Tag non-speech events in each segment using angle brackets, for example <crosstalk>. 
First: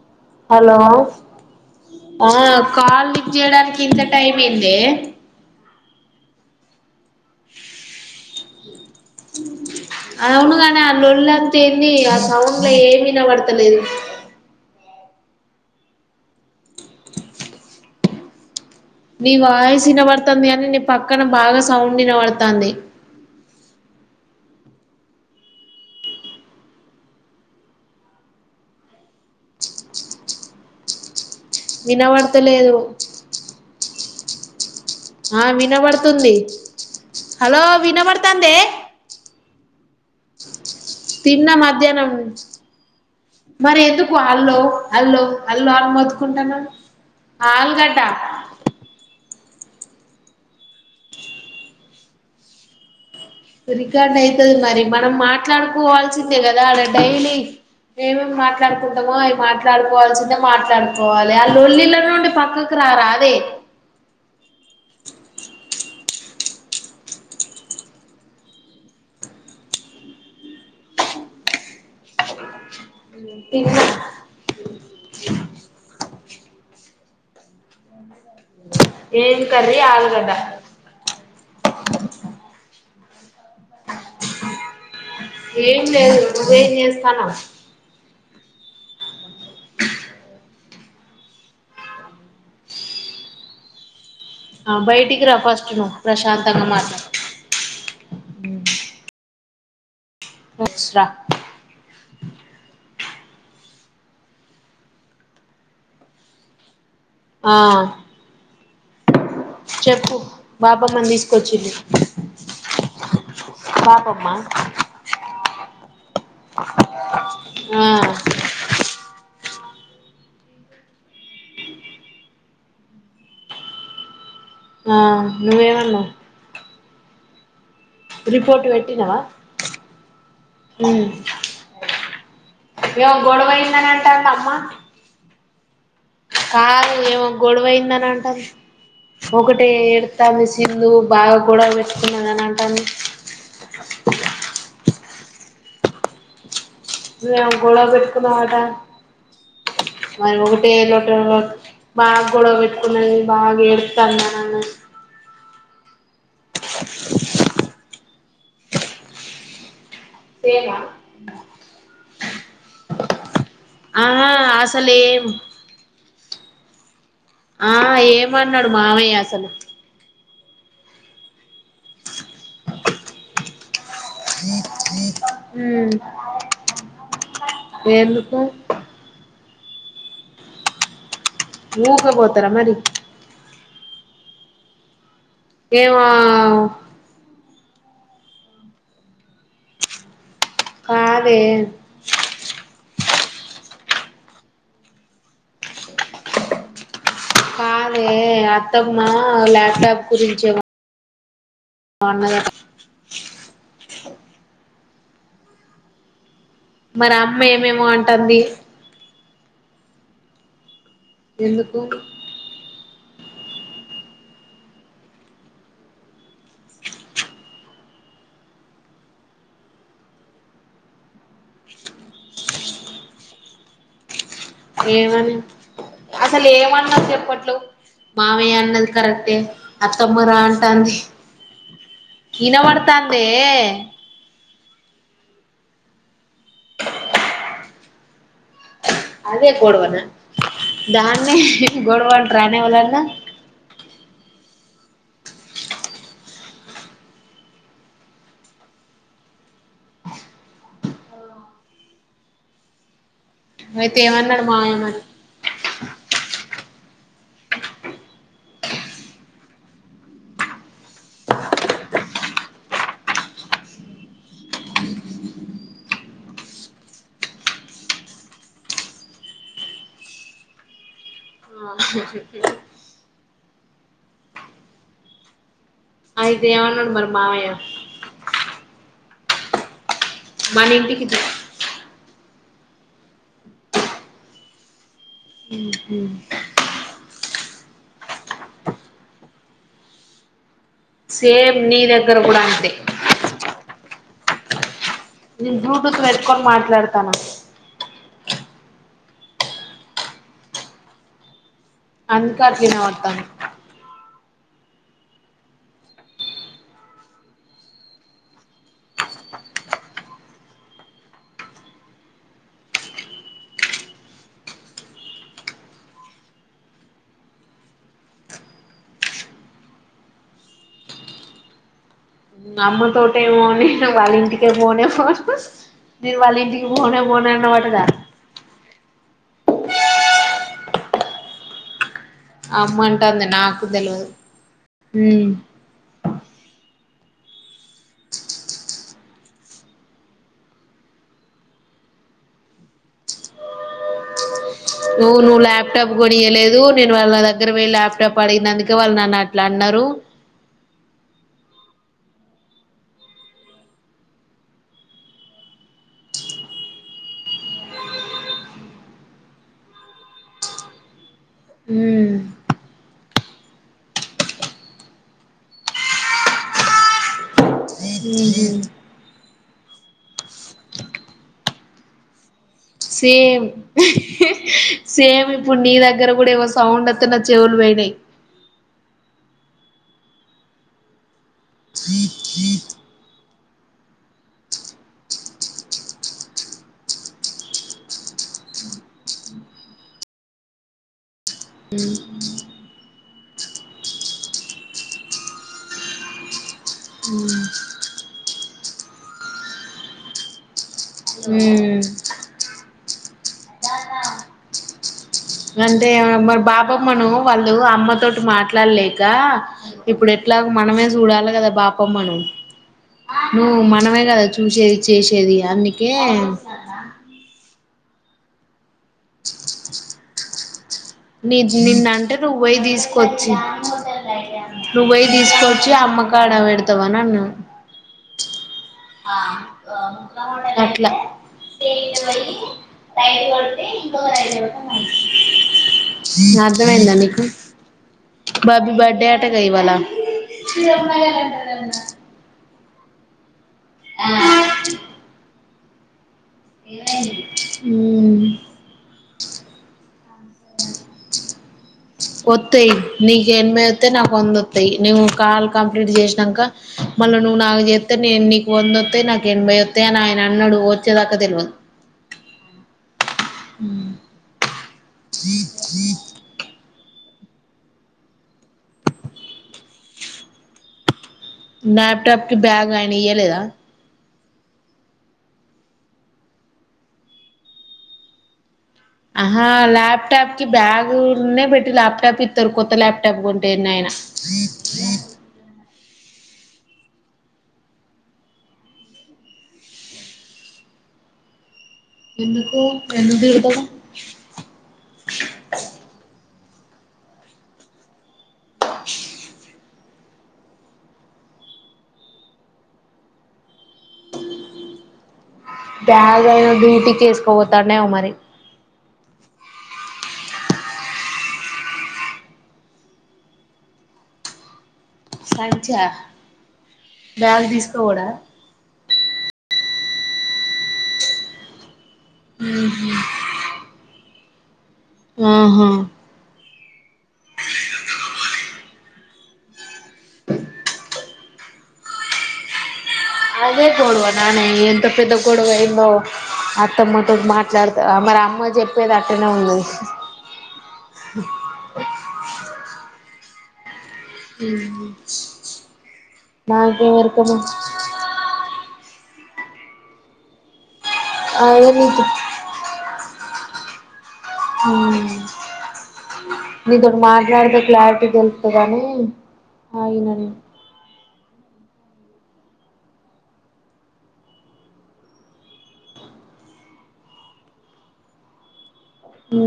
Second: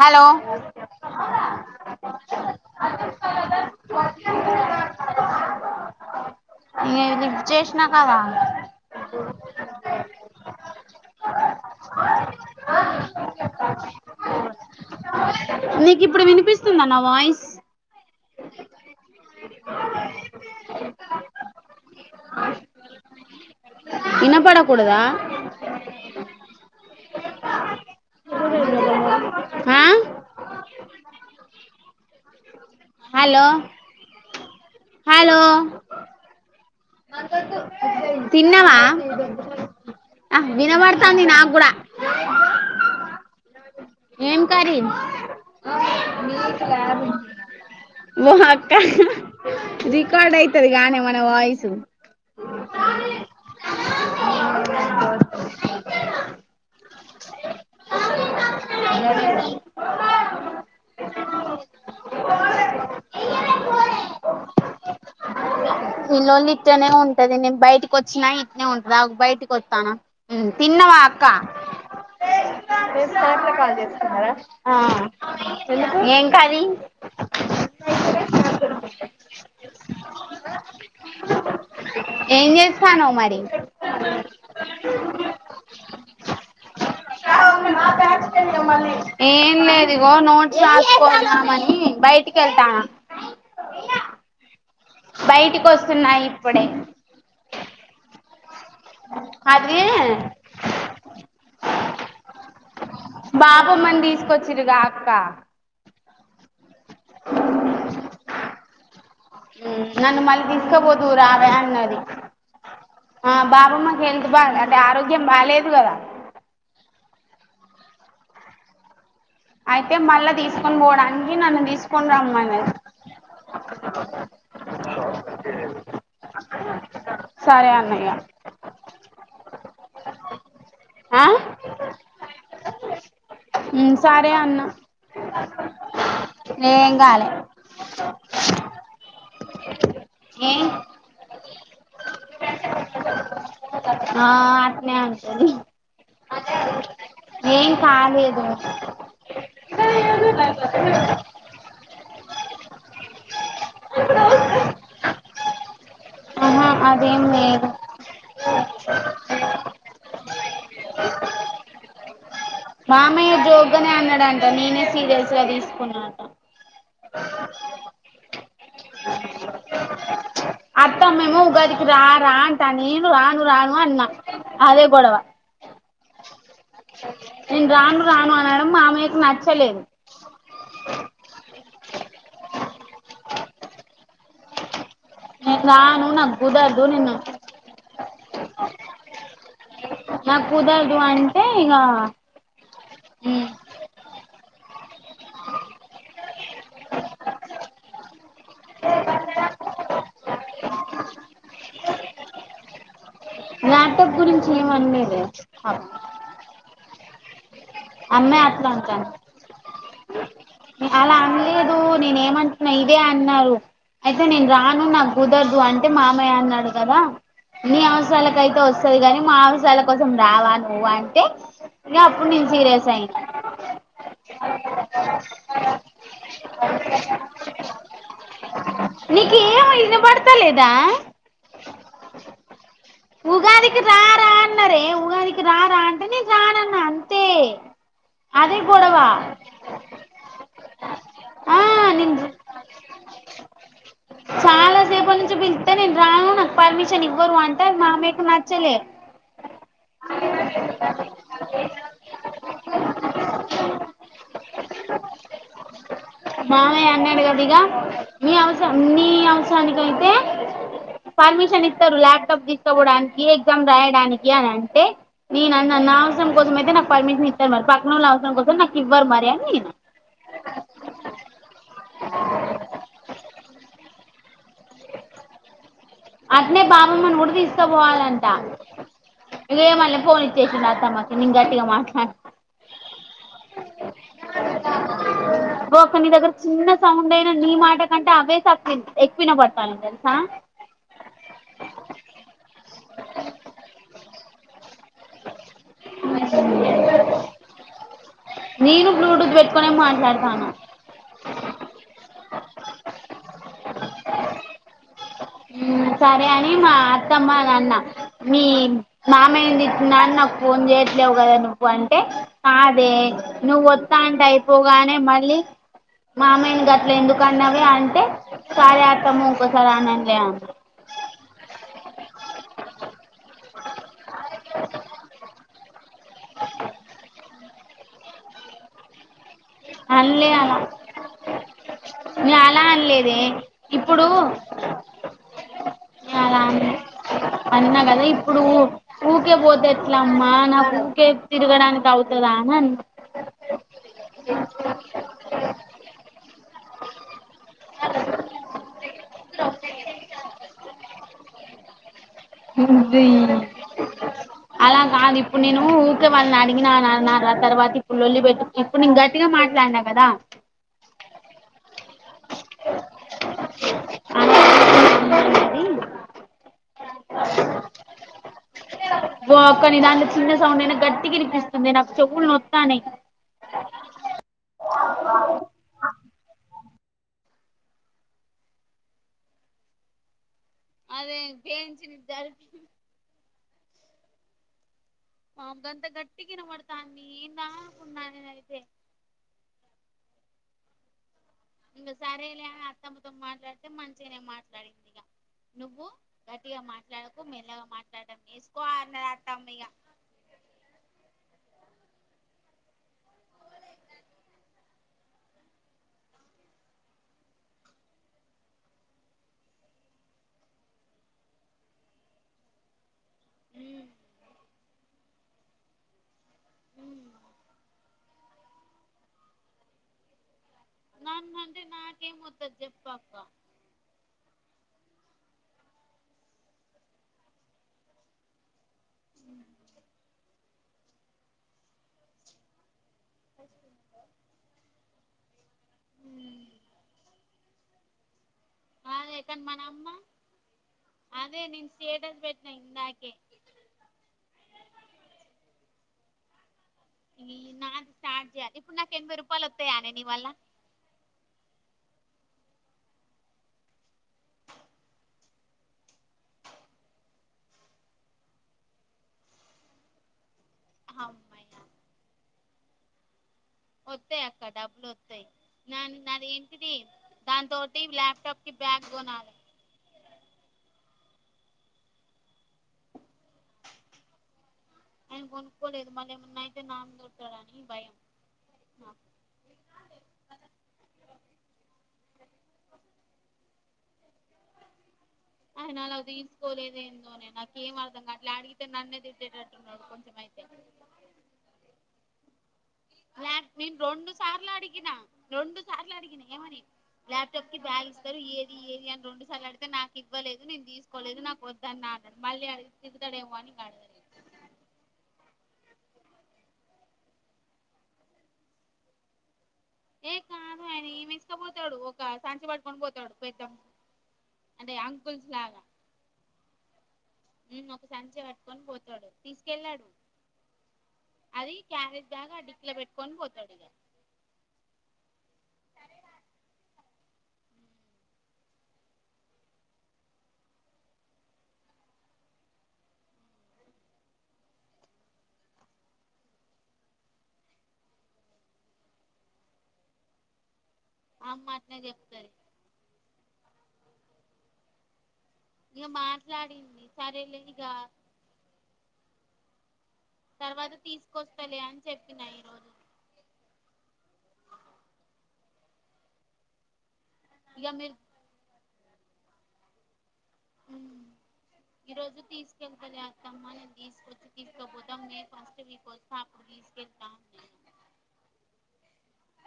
Hello. Hello ఆ call lift జేయడానికి, ఇంత టైం ఏందే. ఈ లిఫ్ట్ జేసినకదా. అవును కాని అలోళ ఏంది ఆ సౌండ్ లో ఏమి ఇనబడతలేదు నీకు ఇప్పుడు వినిపిస్తుందా నా వాయిస్ నీ వాయిస్ ఇనబడతంది గాని నీ పక్కన బాగా సౌండ్ వినబడతాంది ఇనపడకూడదా ఆ వినబడతలేదు హలో హలో ఆ వినబడుతుంది హలో వినబడతాందే తిన్నవా ఆ వినబడతాంది తిన్నా నాగూడ మధ్యాహ్నం మరి ఎందుకు ఏం అల్లో కర్రి అల్లో అల్లో అని మొత్తుకుంటున్నావ్ ఆలుగడ్డ ఓ అక్క రికార్డ్ అవుతది గానే మన వాయిసు రికార్డ్ అయితది మరి మనం మాట్లాడుకోవాల్సిందే కదా అడ డైలీ ఏమేం మాట్లాడుకుంటామో అవి మాట్లాడుకోవాల్సి ఎంత మాట్లాడుకోవాలి ఆ లొల్లిలో నుండి పక్కకు రారాదే ఈ లొల్లి ఇట్టనే ఉంటది నేను బయటకి వచ్చినా ఇట్నే ఉంటది ఆగు బయటకి వస్తాన తిన్నా వా అక్కా తిన్న ఆ ఏ కది ఏం కర్రీ ఆలుగడ్డ ఏం చేస్తున్నావ్ మరి ఏం లేదు నువ్వేం చేస్తున్నావ్ ఏం లేదు ఇగో నోట్స్ రాసుకుందమని బయటికి వెళ్తానా ఆ బయటికి రా ఫస్ట్ ను వస్తున్నాయి ఇప్పుడే ప్రశాంతంగా మాట్లాడు కదిరీ రా బాపమ్మని తీసుకొచ్చిరుగా అక్క ఆ మ్ చెప్పు నన్ మళ్ల్ బాపమ్మని తీస్కబోదురావే తీసుకొచ్చిళ్ళు అన్నది ఆ బాబమ్మకు పాపమ్మ హెల్త్ బా అంటే ఆరోగ్యం బాగాలేదు కదా ఆ అయితే మళ్ళా తీసుకుొని పోవడానికి నన్ను తీసుకుని రమ్మనది ఆ నువ్వెమన్నవ్ సరే అన్ రిపోర్ట్ పెట్టినవా మ్ ఆ ఏవో గొడవైందని అంటాండ సరే అమ్మ అన్న కాదు ఏం ఏమో కాలే గొడవయిందని అంటాది ఒకటె ఏ అంటాంది ఏం సింధు బాగా కూడా పెట్టుకున్నారు అని అంటాంది ఆ అట్నే అంటది నువ్వేమో గొడవ పెట్టుకున్నావ్ అంట మరి ఒకటే లొట్టలో రోట్ బాగా గొడవ పెట్టుకున్నాది బాగా ఏడుస్తాంది అని అన్నది మ్ అదేం లేదు సేన మామయ్య జోగ్గానే ఆహా అన్నాడంట నేనే అసలు ఏం సీరియస్ గా తీసుకున్నా అట ఆ ఏమన్నాడు మామయ్య అసలు అత్తమ్మేమో ఉగాదికి రా రా అంటా నేను రాను రాను అన్నా అదే గొడవ ఉమ్ నేను రాను రాను ఎందుకు అనడం మామయ్యకు నచ్చలేదు. ఊకే పోతుర మరి నేను ఏమో రాను నగ్గుదరాదు నిన్న నాకు కుదరదు కాదే అంటే ఇగ కాదే అత్తమ్మ ల్యాప్టాప్ గురించే అన్నది అట లాప్టాప్ గురించి ఏం అనలేదే మరి అమ్మ ఏమేమో అంటుంది అమ్మో అట్లా అంటుంది అలా అనలేదు ఎందుకు నేను ఏమంటన్నా ఇ అదే అన్నారు అయితే నేను రాను నాకు కుదరదు అంటే మామయ్య అన్నాడు కదా నీ అవసరాలకుయితే వస్తుది కాని మా అవసరాల కోసం రావా నువు అంటే ఇగ అప్పుడు నుంచి సీరియస్ అయింది ఏమని అసలు ఏమన్నారు చెప్పట్లేవు మావయ్య అన్నది కరెక్టే నీకు ఏం అత్తమ్మరా వినబడతలేదా అంటుంది ఇన పడతాందే ఉన్నారే ఉగాదికి రారా అంటే నేను రారాన్న అదే గొడవ దాన్ని ఆ నేను గొడవంట రానే ఏవళన్నా రేప నుంచి పిళ్తే నేను రాను నాకు పర్మిషన్ ఇవ్వరు అంటారు మామేకు నచ్చలే అయితే ఏమన్నాడు మామయ్య మరి మామయ్య అన్నాడు కదా ఇగ నీ అవసర నీ అవసరానికి అయితే పర్మిషన్ ఇస్తారు ల్యాప్టాప్ తీసుకోవడానికి ఎగ్జామ్ రాయడానికి అని అంటే నేను అన్న నా అవసరం కోసమయితే నా పర్మిషన్ ఇస్తారు మరి పక్కనల అవసరం కోసం నాకు ఇవ్వరు మరి అని నేను హా అయితే అట్లనే ఏమన్నాడు మరి బాపమ్మని కూడా మామయ్య తీసుకోపోవాలంట ఇగ మళ్ళీ ఫోన్ మన ఇచ్చేసిండు ఇంటికి అత్తమ్మకి రా నేను గట్టిగా మాట్లాడిన ఓ అక్క నీ దగ్గర చిన్న సౌండ్ అయినా నీ మాట కంటే అవే స ఎక్కువ వినబడుతున్నాయి తెలుసా సేమ్ నీ దగ్గర కూడా అంతే నేను బ్లూటూత్ పెట్టుకొని మాట్లాడతానా నేను బ్లూటూత్ పెట్టుకునే మాట్లాడతానా అందుకే అట్ల వినపడుతాంది సరే అని మా అత్తమ్మ అని అన్న మీ మామయ్యని తిట్టినా నాకు ఫోన్ చేసి ట్టావు కదా నువ్వు అంటే కాదే నువ్వు వత్త అంటే అయిపోగానే మళ్ళీ మామయ్యని గట్ల ఎందుకు అన్నావే అంటే సారీ అత్తమ్మ ఇంకోసారి అననులే అనే అమ్మతోటే పోనీ నేను వాళ్ళింటికి పోనే పోను నేను వాళ్ళ ఇంటికి పోనే పోను అన్నావంటగా అన్లే అలా నే అలా అమ్మ అనలేదే అంటుంది నాకు ఇప్పుడు తెలవదు ఉమ్ ఆ రాను అన్నా కదా ఇప్పుడు ఊకే పోతే ఎట్ల అమ్మా నా ఊకే తిరగడానికి అవుతదా అని అన్నా నువువ్వు ల్యాప్టాప్ కొనియ్యలేదు నేను వాళ్ళ దగ్గర పోయి లాప్టాప్ అడిగినందుకే వాళ్ళు నన్ను అట్లా అన్నారు రు నువ్వీ అలా కాదు ఇప్పుడు నేను ఊకే వాళ్ళ అడిగినాన నా తర్వాత ఇప్పుడు లొల్లి పెట్టు కు ఇప్పుడు నేన్ గట్టిగా మాట్లాడినా కదా హ్మ్ అన్నది ఉహు ఓ అక్క నీ దాంట్లో చిన్న సౌండ్ అయినా గట్టిగినిపిస్తుంది నాకు చెవులు నో సేమ్ సేమ్ ఇప్పుడు నీ దగ్గర కూడా వస్ సౌండత్తన చెవులు పోయినాయి అదే గేమ్ చినిద్దాల్ వామ్ అంత గట్టిగా వినబడుతాంది ఎందా అనుకున్న నేన్ అయితే ఇంగ సరేలే అత్తమ్మతో మాట్లాడితే మంచిగానే మాట్లాడింది ఇగ నువ్వు గట్టిగా మాట్లాడకు మెల్లగా మాట్లాడటం నేర్చుకో అన్నదంట అమ్మ ఇగ హుమ్ అంటే మరి బాపమ్మను వాళ్ళు అమ్మతోటి మాట్లాడలేక ఇప్పుడు ఎట్లా మనమే చూడాల కదా బాపమ్మను నువ్ మనమే కదా చూసేది చేసేది అందుకే నన్ను నీజ్ అంటే నిన్నంటే నాకేం వత్తది నువ్వుబోయి చెప్పక్క తీసుకొచ్చి నువ్ బోయి తీసుకవచ్చి అమ్మకాడ పెడతావ్ అని అన్నా అట్ల టైట్ కొట్టి ఇంకొట్టి <unintelligible> అర్థమైందా మీకు బబ్బి బర్డే అదే అట గదా కాని మన ఇవాళ్ల అమ్మ ఓకే ఆ ఇ నాది మ్మ్ స్టార్ట్ చేయాలి ఇప్పుడు నాకు ఎన్భై రూపాయలు వత్తాయనే నీవల్ల వత్తాయి నీకు ఎన్బైవస్తాయి నాకు వంద వత్తాయి నువ్వు కాల్ కంప్లీట్ చేసినాంక మళ్ళ నువ్వు నాకు జేత్తే నీ నీకు వంద వత్తాయి నాకు ఎనభై వత్తాయి అని ఆయన అన్నడు ఓచ్చదాక తెల్వదు వత్తాయి అక్క డబ్బులు వత్తాయి న నా ఏంటి టీ దానితోటి ల్యాప్టాప్ కి బ్యాగ్కొనాలి భ్యాప్టాప్ కి బ్యాగ్ ఆయన ఇయ్యలేదా ఆయన కొనుక్కోలేదు మళ్ళ ఏమన్నాయితే నాకు కోడతాడని భయం ఆహా ల్యాప్టాప్ కి బ్యాగునే పెట్టి ల్యాప్టాప్ ఇస్తారు కొత్త ల్యాప్టాప్ కొంటే ఎన్నయినా <inaudible> ఆయన అలా తీసుకోలేందోని నాకు ఏం అర్ధంగాట్లే అడిగితే నన్నే తిట్టేటట్టున్నాడు కొంచం అయితే ఎందుకో లాక్మి రెండు సార్లు అడిగిన నేను రెండు సార్లు అడిగిన ఏమని ల్యాప్టాప్ కి బ్యాగ్ ఇస్తారు ఏది ఏది అని రెండు సార్లు అడిగితే నాకు ఇవ్వలేదు నేను తీసుకోలేదు నాకు వద్దన్న అన్నాడు మళ్ళీ అడిగితే తిడుతడేమో అని ఇగ అడగలేదు బ్యాగ్ ఆయన డ్యూటికి వేసుకోపోతాడ్ నేమో మరి <inaudible> ఏంఎసుకపోతాడు ఒక సంచి పట్టుకొని పోతాడు పోయేటప్పుడు అంటే అ అంకుల్స్ లాగా సంచా బ్యాగ్ ఒక తీసుకోపోడా సంచి కట్టుకొని పోతాడు తీసుకు కెళ్ళాడు అది క్యారేజ్ బ్యాగ్ ఆ డిక్లో పెట్టుకొని పోతాడు ఇగ ఆహా అదే గొడవననే ఎంత పెద్ద గొడవైందో అత్తమ్మాతో మాట్లాడత మరి అమ్మ చెప్పేది అట్టనే ఉంది అమ్మ అట్నే చెప్తది హ్మ్ ఇగ మాట్లాడింది ఎరుకమ్మా సరేలే ఇగ తర్వాత తీసుకొస్తలే అదే అని నీతో చెప్పినా ఈరోజు హ నీతోటి మాట్లాడితే క్లారిటీ తెలుత్తదనీ ఆగిన నీను అ ఈ రోజు తీసుకెళ్తలే అత్తమ్మ నీను తీసుకొచ్చి తీసుకోపోతాం మే ఫస్ట్ వీక్ వత్తా అపుడు ఉ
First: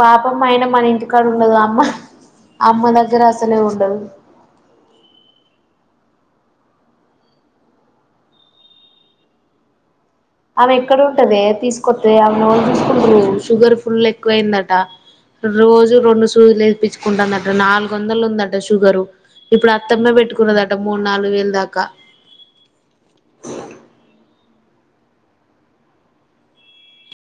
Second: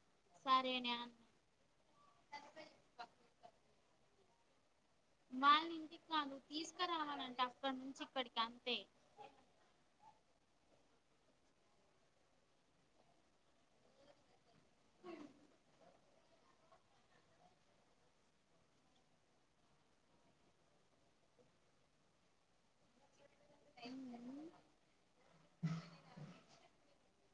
బాపమ్మయిన మన ఇంటికాడ ఉండదగా అమ్మ అమ్మ దగ్గర అసలే ఉండదు వాళ్ళంటికి కాదు తీసుకురావాలంటే అక్కడ నుంచి ఇక్కడికి అంతే ఆమె ఎక్కడ ఉంటదే తీసుకొస్తే అవినీ ఎవర్ చూసకుంటూరు షుగర్ ఫుల్ ఎక్కువయిందట రోజు రెండు సూదులు వేపించుకుంటాందట నాలుగు వందలు ఉందట షుగరు ఇప్పుడు అత్తమ్మే పెట్టుకున్నదట మూడు నాలుగు వేలు దాకా